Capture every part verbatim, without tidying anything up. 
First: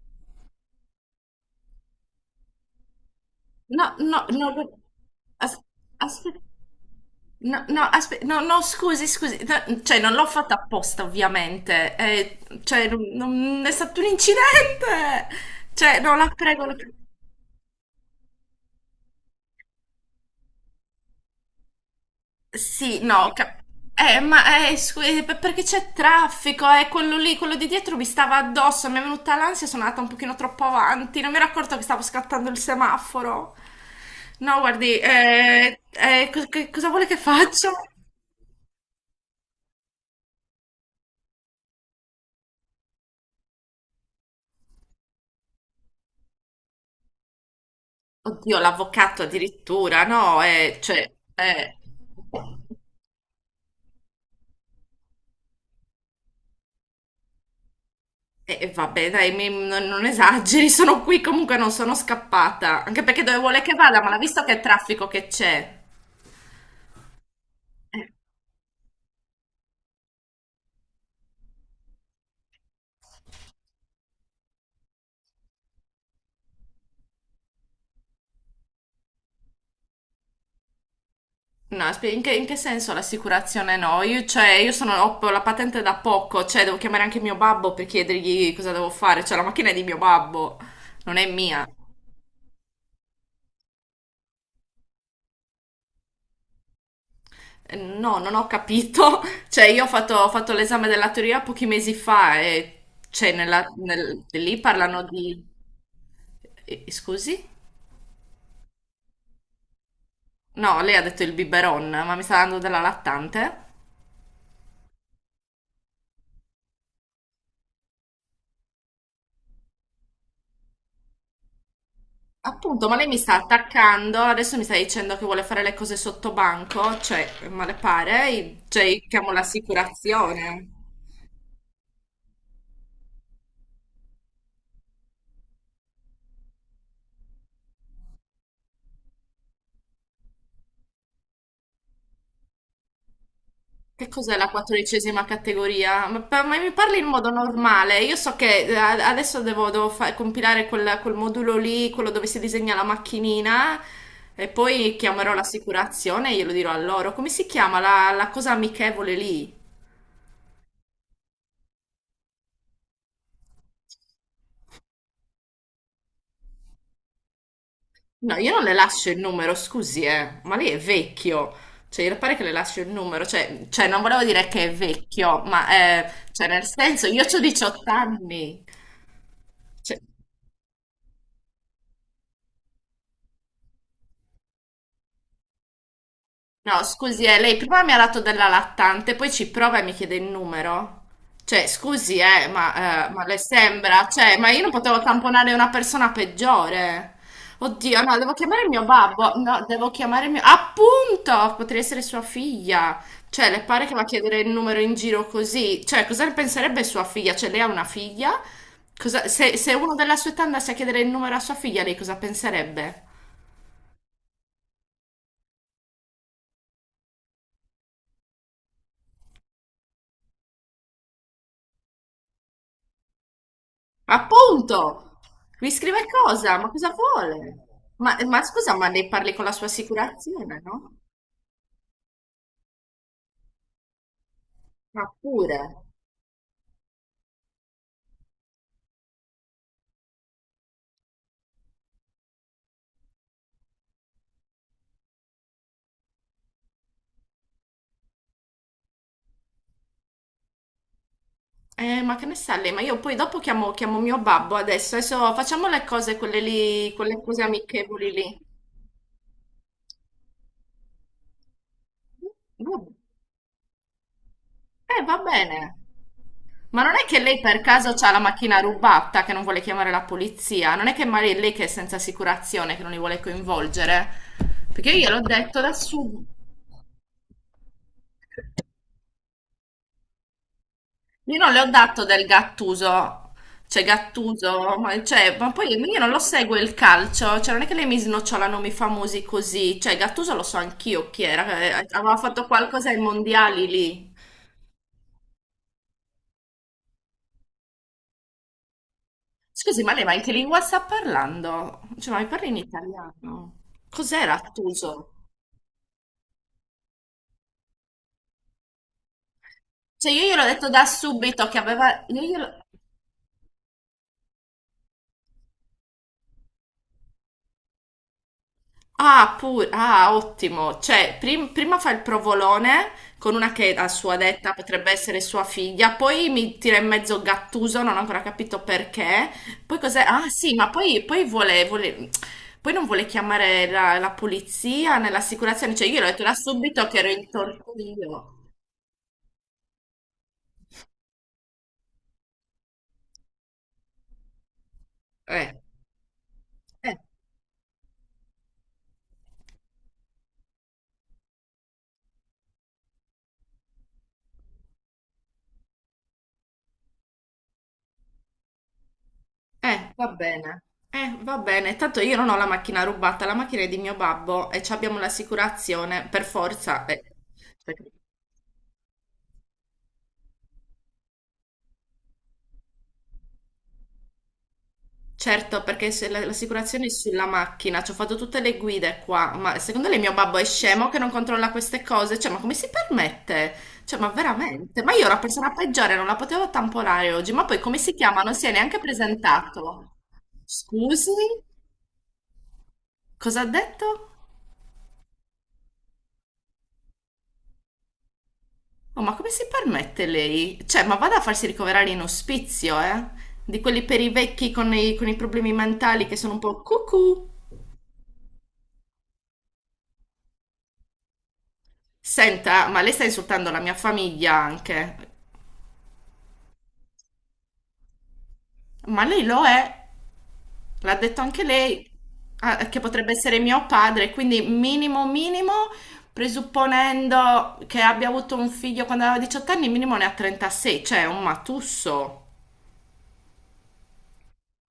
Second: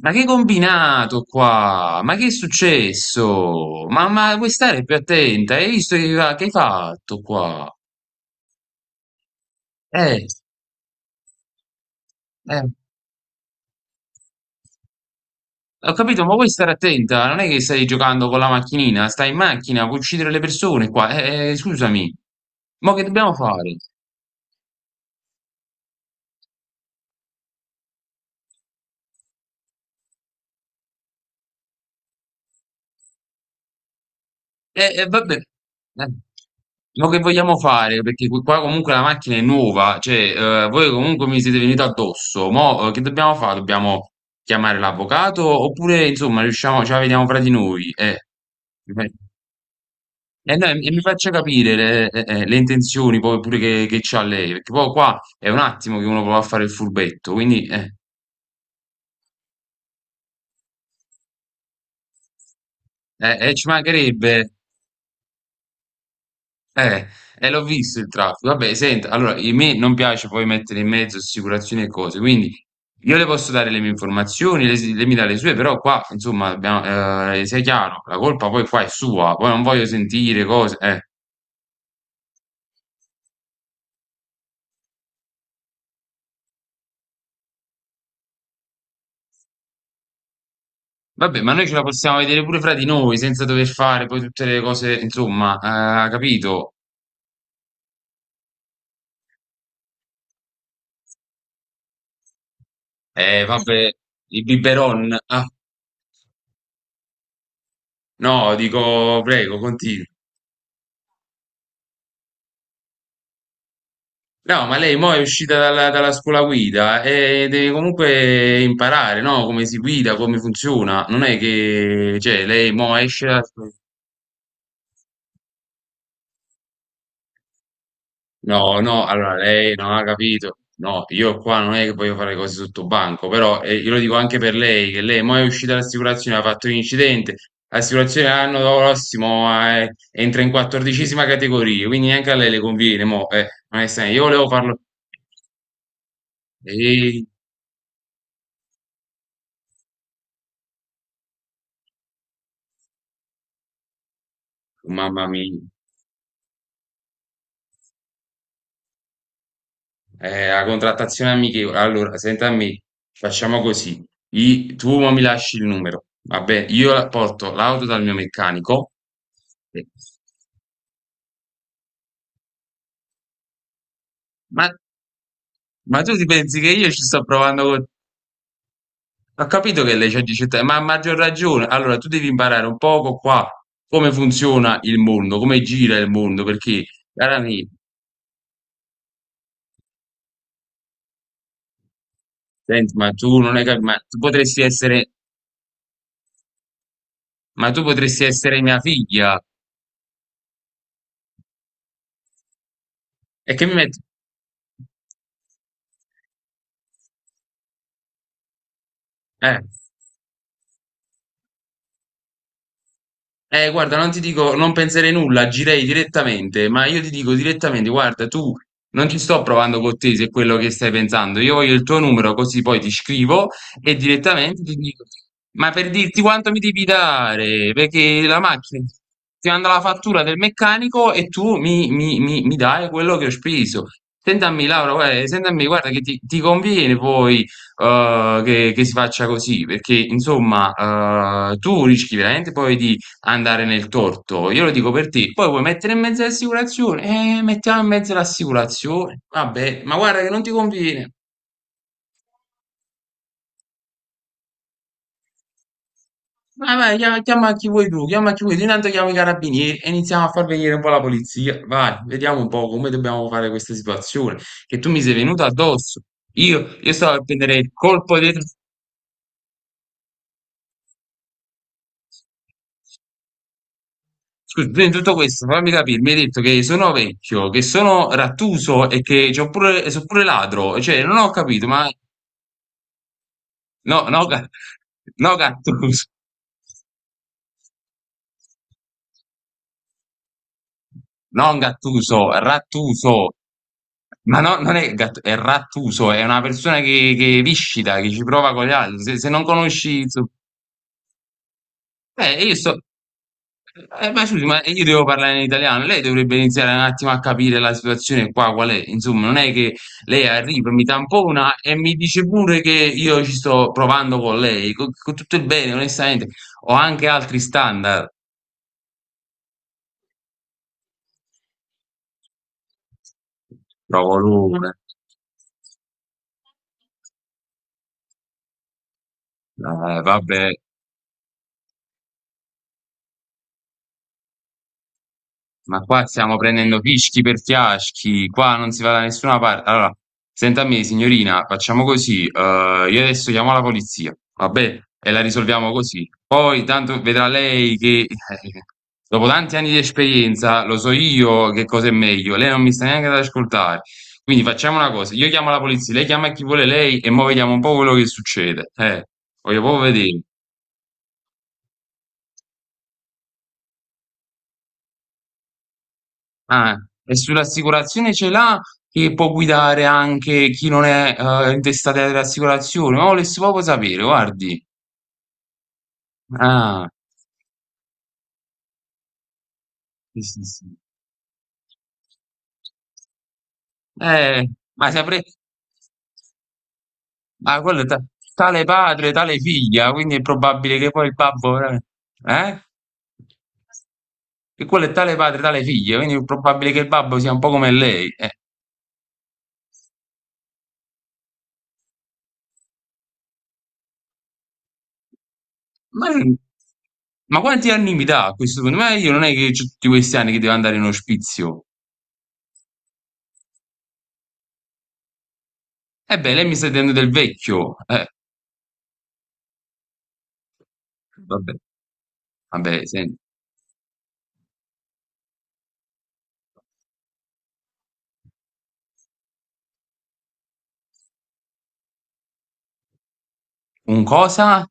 Ma che combinato qua? Ma che è No, successo? Ma, no, ma vuoi no, no, stare più attenta? as- Hai visto che, aspe- che hai fatto no, qua? no, aspe- no, no, scusi, scusi, no, cioè non Eh, l'ho fatta apposta ovviamente, eh, eh, cioè non, non- è stato un incidente, ho cioè no, capito, la ma vuoi prego, stare la prego. attenta? Non è che stai giocando con la macchinina, stai in macchina, puoi uccidere le persone qua. Eh, eh, scusami, ma Sì, che no, dobbiamo cap- fare? eh, ma eh, scusi, per- perché c'è traffico, eh, quello lì, quello di dietro mi stava addosso, mi è venuta l'ansia, sono andata un pochino troppo avanti, non mi ero accorto che stavo scattando il semaforo. No, Eh, guardi, eh, Vabbè. eh, Eh, eh, cos- che- cosa vuole ma che che vogliamo faccia? fare? Perché qui- qua comunque la macchina è nuova, cioè eh, voi comunque mi siete venuti addosso. Mo' eh, che dobbiamo fare? Dobbiamo chiamare l'avvocato oppure insomma riusciamo, ce la vediamo fra di noi? Eh, Oddio, mi fa- l'avvocato addirittura, no, eh, no, e eh, mi cioè, faccia capire eh, le, eh, eh, le intenzioni poi pure che, che c'ha lei, perché poi qua è un attimo che uno prova a fare il furbetto, quindi eh, eh, vabbè, dai, mi- non, non esageri, sono qui, comunque non sono scappata, anche perché eh, dove eh, vuole ci che vada, ma l'ha visto mancherebbe. che traffico che c'è? Eh, e l'ho visto il Eh, traffico. Vabbè, senta, allora, a me non piace poi mettere in mezzo assicurazioni e cose, quindi io le posso dare le mie informazioni, le- lei mi dà le sue, però qua, insomma, abbiamo, eh, sia chiaro, la colpa poi qua è sua, poi non voglio sentire cose, eh. No, spe- in che, in che senso l'assicurazione no? Io, cioè, io sono, ho la patente da poco, cioè, devo chiamare anche mio babbo per chiedergli cosa devo fare, cioè, la macchina è di mio babbo, non è Vabbè, ma noi mia. ce la possiamo vedere pure fra di noi, senza dover fare poi tutte le cose, insomma, eh, capito? No, non ho capito. Cioè, io ho fatto, ho fatto l'esame della teoria pochi mesi fa e cioè, Eh, nella- vabbè, nel- il lì parlano biberon. di... Ah, eh, eh, Scusi? no, dico, prego, continui. No, lei ha detto il biberon, ma mi sta dando della lattante? No, ma lei mo è uscita dalla, dalla scuola guida e deve comunque imparare, no? Come si guida, come funziona. Non è che, cioè, lei Appunto, mo ma lei mi esce sta da... attaccando, adesso mi sta dicendo che vuole fare le cose sotto banco, cioè, ma le pare? No, Cioè, io no, chiamo allora lei non ha capito. l'assicurazione. No, io qua non è che voglio fare cose sotto banco, però eh, io lo dico anche per lei, che lei mo è uscita dall'assicurazione, ha fatto un incidente. L'assicurazione l'anno prossimo eh, entra in quattordicesima categoria, quindi neanche a lei le conviene, mo, eh, Che onestamente. Io cos'è volevo la farlo... quattordicesima categoria? Ma, pa- ma mi parli in Ehi, modo normale? Io so che eh, a- adesso devo, devo fa- compilare quel, quel modulo lì, quello dove si disegna la macchinina, e poi mamma chiamerò mia. l'assicurazione e glielo dirò a loro. Come si chiama la, la cosa amichevole lì? Eh, la contrattazione amichevole. Allora, senta a me, facciamo così. I- tu mo mi lasci il numero. Vabbè, io la- porto l'auto dal mio No, io non le meccanico. lascio il numero, Eh, scusi, eh, ma lei è vecchio. Cioè, io pare che le lascio il numero, cioè, cioè, non volevo dire che Ma, è vecchio, ma ma eh, tu ti cioè, pensi nel che io ci senso, sto io ho provando diciotto con... anni. Ho capito che Cioè, lei c'ha diciotto anni, ma ha maggior ragione. Allora, tu devi imparare un poco qua come funziona il mondo, come gira il mondo, perché, no, scusi, cara eh, lei mia, prima mi ha dato della lattante, poi ci prova e mi chiede il numero. Cioè, scusi, eh, senti, ma, ma eh, ma tu le non hai capito, ma sembra? tu Cioè, ma potresti io non potevo essere, tamponare una persona peggiore. ma tu Oddio, no, potresti devo essere chiamare il mia mio babbo. figlia. No, devo chiamare il mio... Appunto! Potrei essere sua figlia. Cioè, E le che mi pare che metti? va a chiedere il numero in giro così? Cioè, cosa ne penserebbe sua figlia? Cioè, lei ha una figlia? Cosa- Se, se uno della sua età andasse a chiedere il numero a sua figlia, lei cosa penserebbe? Eh, guarda, non ti dico, non penserei nulla, agirei direttamente, ma io ti dico direttamente, guarda, tu non ci sto provando con te se è quello che stai pensando, io voglio il tuo numero così poi ti scrivo e direttamente ti dico, Appunto! ma Mi per scrive dirti quanto mi cosa? Ma devi cosa vuole? dare, Ma, perché la ma scusa, macchina ma ne parli con ti la sua manda la fattura del assicurazione, no? meccanico e tu mi, mi- mi- mi dai quello che ho speso. Sentami Laura, Ma guarda, pure. sentami, guarda che ti, ti conviene poi eh, che, che si faccia così, perché insomma eh, tu rischi veramente poi di andare nel torto. Io lo dico per te. Poi vuoi mettere in mezzo l'assicurazione? Eh, mettiamo in mezzo l'assicurazione. Vabbè, ma guarda che non ti conviene. Eh, ma che ne sa lei? Ma io poi dopo chiamo, chiamo mio babbo adesso. Adesso facciamo le cose, quelle Vai, lì, vai, chiama, quelle cose chiama chi vuoi tu, amichevoli chiama lì. chi vuoi tu. Intanto chiamo i carabinieri e iniziamo a far venire un po' la polizia. Vai, vediamo un po' come Vabbè. dobbiamo fare questa situazione. Che tu mi Eh, sei va venuto bene. addosso. Io, Ma io non è stavo che a lei prendere per il caso ha colpo la dietro. macchina rubata che non vuole chiamare la polizia? Non è che magari è lei che è senza assicurazione, che non li vuole coinvolgere? Scusa, prima Perché di io tutto gliel'ho questo, detto fammi da capire, mi hai subito. detto che sono vecchio, che sono rattuso e che c'ho pure, sono pure ladro, cioè non ho Io non le ho capito, ma dato del Gattuso, cioè no, no, Ga- Gattuso, ma, no cioè, ma poi io Gattuso, non lo seguo il calcio, cioè non è che lei mi snocciolano i famosi così, cioè Gattuso lo so anch'io chi era, non eh, aveva Gattuso, fatto qualcosa ai Rattuso, mondiali lì. ma no, non è Gattuso, è Rattuso, è una persona che, che viscida, che ci prova con gli altri, se, se non Scusi, ma conosci... lei ma in insomma... che lingua sta parlando? Cioè, ma mi Eh, parli Io in sto... italiano? eh, ma Cos'era scusi, ma io devo Gattuso? parlare in italiano, lei dovrebbe iniziare un attimo a capire la situazione qua, qual è, insomma, non è che Cioè io lei gliel'ho detto arriva, mi da subito tampona che e mi aveva... Io dice glielo- pure che io ci sto provando con lei, con, con tutto il bene, onestamente, ho anche altri standard, Ah, pure, ah, ottimo. Cioè, prim- prima fa il provolone con una che a provo sua detta l'una, potrebbe essere sua figlia, poi mi tira in mezzo Gattuso, non ho ancora capito perché. Poi eh, cos'è? Ah, vabbè. sì, ma poi, poi vuole, vuole- poi non vuole chiamare la, la polizia né l'assicurazione. Ma Cioè, io qua l'ho detto da stiamo prendendo subito che ero fischi in per torto fiaschi, io. qua non si va da nessuna parte. Allora, senta a me, signorina, facciamo così. Eh, io adesso chiamo la polizia, va bene? E la Eh, risolviamo così. Poi eh, tanto vedrà lei che eh, dopo tanti anni di esperienza lo so io che cosa è meglio. Lei non mi sta neanche ad ascoltare. Quindi facciamo una cosa, io chiamo la polizia, lei chiama chi vuole lei e mo vediamo un po' quello che succede. Eh, voglio proprio eh, va vedere. bene. Eh, va bene, tanto io non ho la macchina rubata, la macchina è di mio babbo e ci abbiamo l'assicurazione, per Ah, forza. eh. e sull'assicurazione ce l'ha che può guidare anche chi non è eh, intestato alle assicurazioni? Ma volessi proprio sapere, guardi. Certo, perché se la- l'assicurazione Ah, è sulla macchina, ci ho fatto tutte le guide qua, ma secondo lei mio sì, babbo sì, è sì. scemo che non controlla queste cose? Cioè, ma come si permette? Cioè, ma Eh, veramente? ma Ma io ero la saprei... persona peggiore, non la potevo tamponare oggi, ma poi Ma come quello è si ta- chiama? Non si è tale neanche padre, tale figlia, presentato. quindi è probabile che poi Scusi? il babbo... Eh? Eh? Cosa ha detto? Che quello è tale padre, tale figlia, quindi è probabile che il babbo sia un po' come lei. Eh, Oh, ma come si permette lei? Cioè, ma vada a farsi ricoverare in ospizio, eh? Di quelli per i vecchi con i, con i problemi mentali ma, che sono un po' cucù. ma quanti anni mi dà a questo punto? Ma io non è che ho tutti questi anni che devo andare in ospizio. Senta, ma lei sta insultando la mia famiglia anche. E beh, lei mi sta dicendo del vecchio. eh. Ma lei lo è, l'ha detto anche Vabbè, lei, ah, che vabbè, potrebbe senti. essere mio padre, quindi minimo minimo, presupponendo che abbia avuto un figlio quando aveva diciotto anni, minimo ne ha trentasei, cioè è un matusso. Un cosa?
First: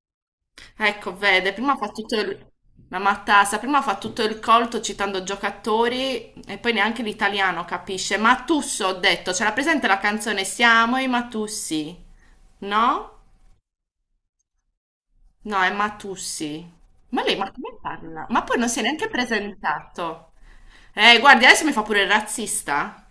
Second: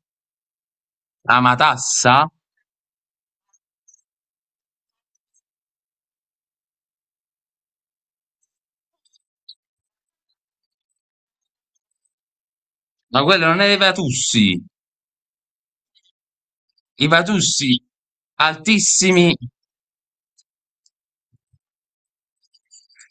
Ecco, vede, prima fa Amatassa? tutto il... La matassa, prima fa tutto il colto citando giocatori e poi neanche l'italiano capisce. Matusso, ho detto, c'era presente la canzone Siamo i Matussi, no? Ma quello non è dei Vatussi. No, è Matussi. I Ma lei, ma come Vatussi parla? Ma poi non si è neanche altissimi. presentato. Eh, guardi, adesso mi fa pure il razzista.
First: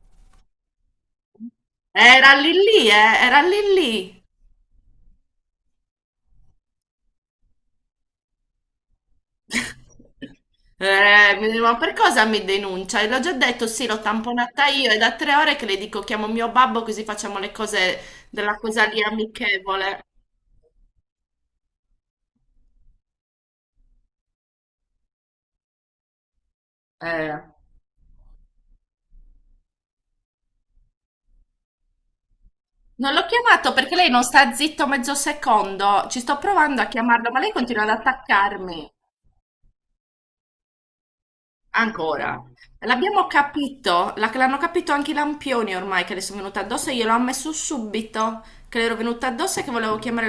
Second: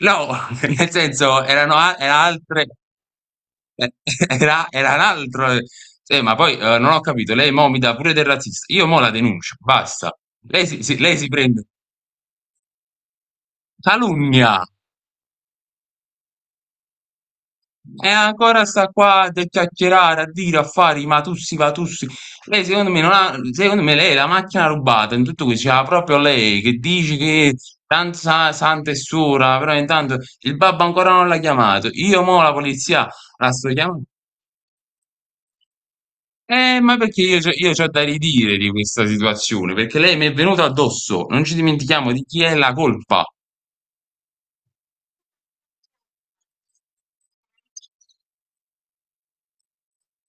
No, nel senso erano a- era Era lì altre, lì, eh, era lì eh, lì. era, era un altro. eh. Sì, ma poi eh, non ho capito, lei mo mi dà pure del razzista. Io mo la denuncio, basta. Lei si, si- lei si Eh, mi dice, prende ma per cosa mi denuncia? E l'ho già detto, sì, l'ho calunnia. tamponata io. È da tre ore che le dico, chiamo mio babbo così facciamo le cose E della ancora cosa sta lì qua a amichevole. chiacchierare, a dire, a fare i matussi, vatussi. Lei secondo me, non ha, secondo me lei è la macchina rubata in tutto questo, c'era proprio lei che dice Eh. che tanto sa- santa e suora, però intanto il babbo ancora non l'ha chiamato. Io mo la polizia Non l'ho la sto chiamato perché chiamando. lei non sta zitto mezzo secondo. Ci sto Eh, provando a ma perché chiamarlo, io, ma lei c'ho- io continua ho ad da ridire di attaccarmi. questa situazione, perché lei mi è venuta addosso, non ci dimentichiamo di chi Ancora. è la colpa. L'abbiamo capito, la- l'hanno capito anche i lampioni ormai che le sono venute addosso e glielo ho ammesso subito che le ero venuta addosso e che volevo chiamare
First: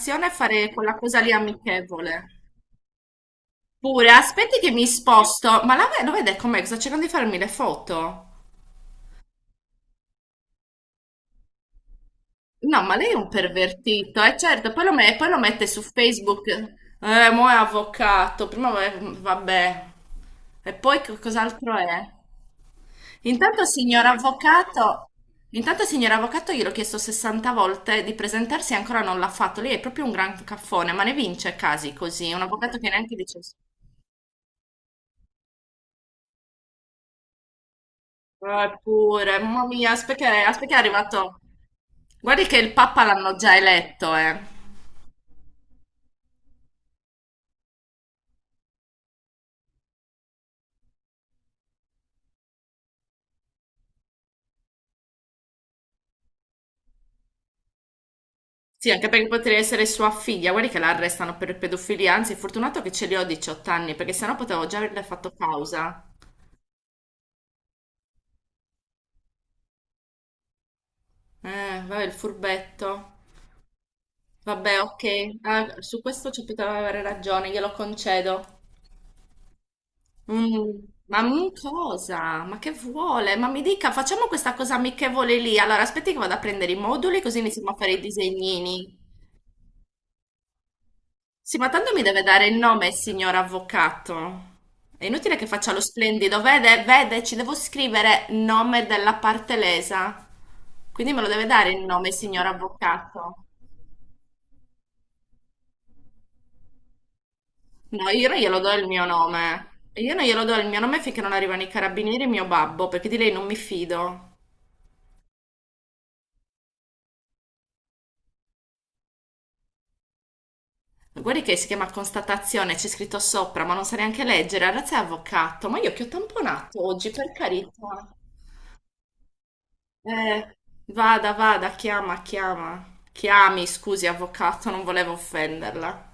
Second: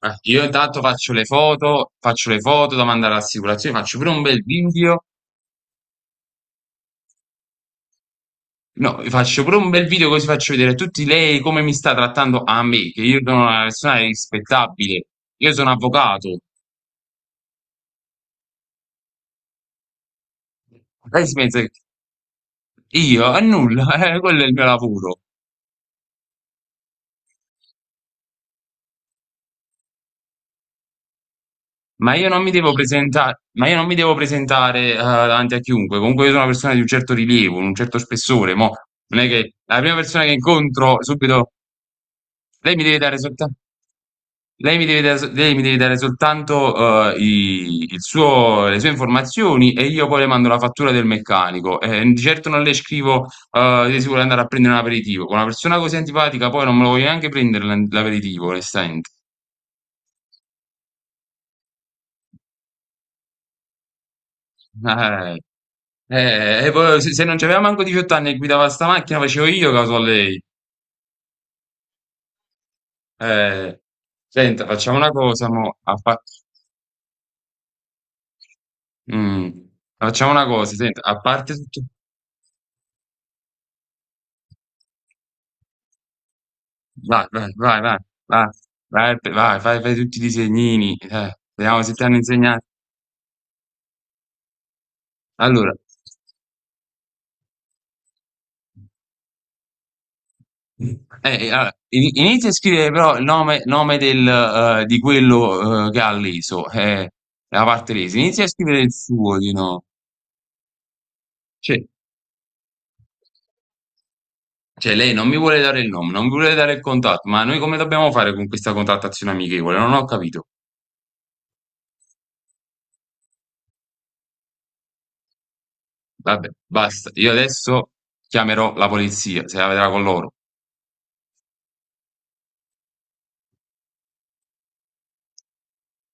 Eh, e Io fare intanto quella faccio cosa le lì foto, amichevole. faccio le foto da mandare all'assicurazione, faccio Pure, pure un bel aspetti che mi video. sposto, ma la ve- lo vede com'è? Sta cercando di farmi le foto. No, faccio pure un bel video così faccio vedere a tutti lei come mi sta trattando a No, me, ma che lei è io un sono una persona pervertito, eh certo, poi lo, rispettabile, me- poi lo io mette sono su avvocato. Facebook. Eh, mo' è avvocato, prima va- vabbè. E poi che Lei si pensa che cos'altro è? io, è Intanto, nulla. signor eh, quello è il mio avvocato, lavoro. intanto, signor avvocato, gliel'ho chiesto sessanta volte di presentarsi e ancora non l'ha fatto. Lei è proprio un gran caffone, ma ne vince casi Ma io così. non Un mi devo avvocato che neanche dice... presentare, ma io non mi devo presentare, eh, davanti a chiunque. Comunque io sono una persona di un certo rilievo, un certo spessore. "Ah, Mo, non è eppure, che mamma la mia, prima persona aspetta che che, aspetta che è incontro arrivato... subito, Guardi che il lei mi deve Papa dare l'hanno già soltanto. eletto, eh. Lei mi deve dare, so, lei mi deve dare soltanto eh, i- il suo- le sue informazioni e io poi le mando la fattura del meccanico. Eh, di certo non le scrivo eh, che si vuole andare a prendere un aperitivo. Con una persona così antipatica poi non me lo voglio neanche prendere l'an- l'aperitivo, Sì, anche onestamente. perché potrebbe essere sua figlia. Guardi che la arrestano per pedofilia. Anzi, fortunato che ce li ho diciotto anni, perché sennò potevo già averle fatto Eh, causa. eh, e poi se, se non c'aveva manco diciotto anni e guidava sta macchina facevo io caso a lei. Eh, vabbè, il furbetto. Eh, Senta, Vabbè, facciamo ok, una cosa, mo, ah, a su fa- questo ci poteva avere ragione, glielo concedo. mm, facciamo una Mm, cosa, senta, a ma mm, parte tutto... cosa? Ma che vuole? Ma mi dica, facciamo questa cosa amichevole lì. Allora, aspetti che vado a prendere i moduli Vai, così vai, iniziamo a vai, fare vai, i vai, disegnini. vai, pe- vai, fai, fai tutti i disegnini, eh, Sì, ma vediamo se tanto ti mi hanno deve dare il insegnato. nome, signor avvocato. È inutile che Allora, faccia lo splendido. Vede, vede, ci devo scrivere nome della parte lesa. Quindi me lo eh, deve eh, dare allora, il in- nome, signor inizia a scrivere però il avvocato. nome, nome del, eh, di quello, eh, che ha leso, eh, la parte No, lesa. io non Inizia a glielo do scrivere il il mio suo, di nome. no. Io non glielo do il mio nome finché non arrivano i Cioè, carabinieri e mio babbo, perché di lei non mi fido. cioè, lei non mi vuole dare il nome, non mi vuole dare il contatto, ma noi come dobbiamo fare con questa contattazione amichevole? Non ho capito. Guardi che si chiama constatazione, c'è scritto sopra, ma non sa neanche leggere. Ragazzi, è avvocato. Ma io che ho Vabbè, tamponato basta, oggi, per io adesso carità. chiamerò la polizia, se la vedrà con loro. Eh, vada, vada, chiama, chiama. Chiami, scusi, avvocato, non volevo offenderla.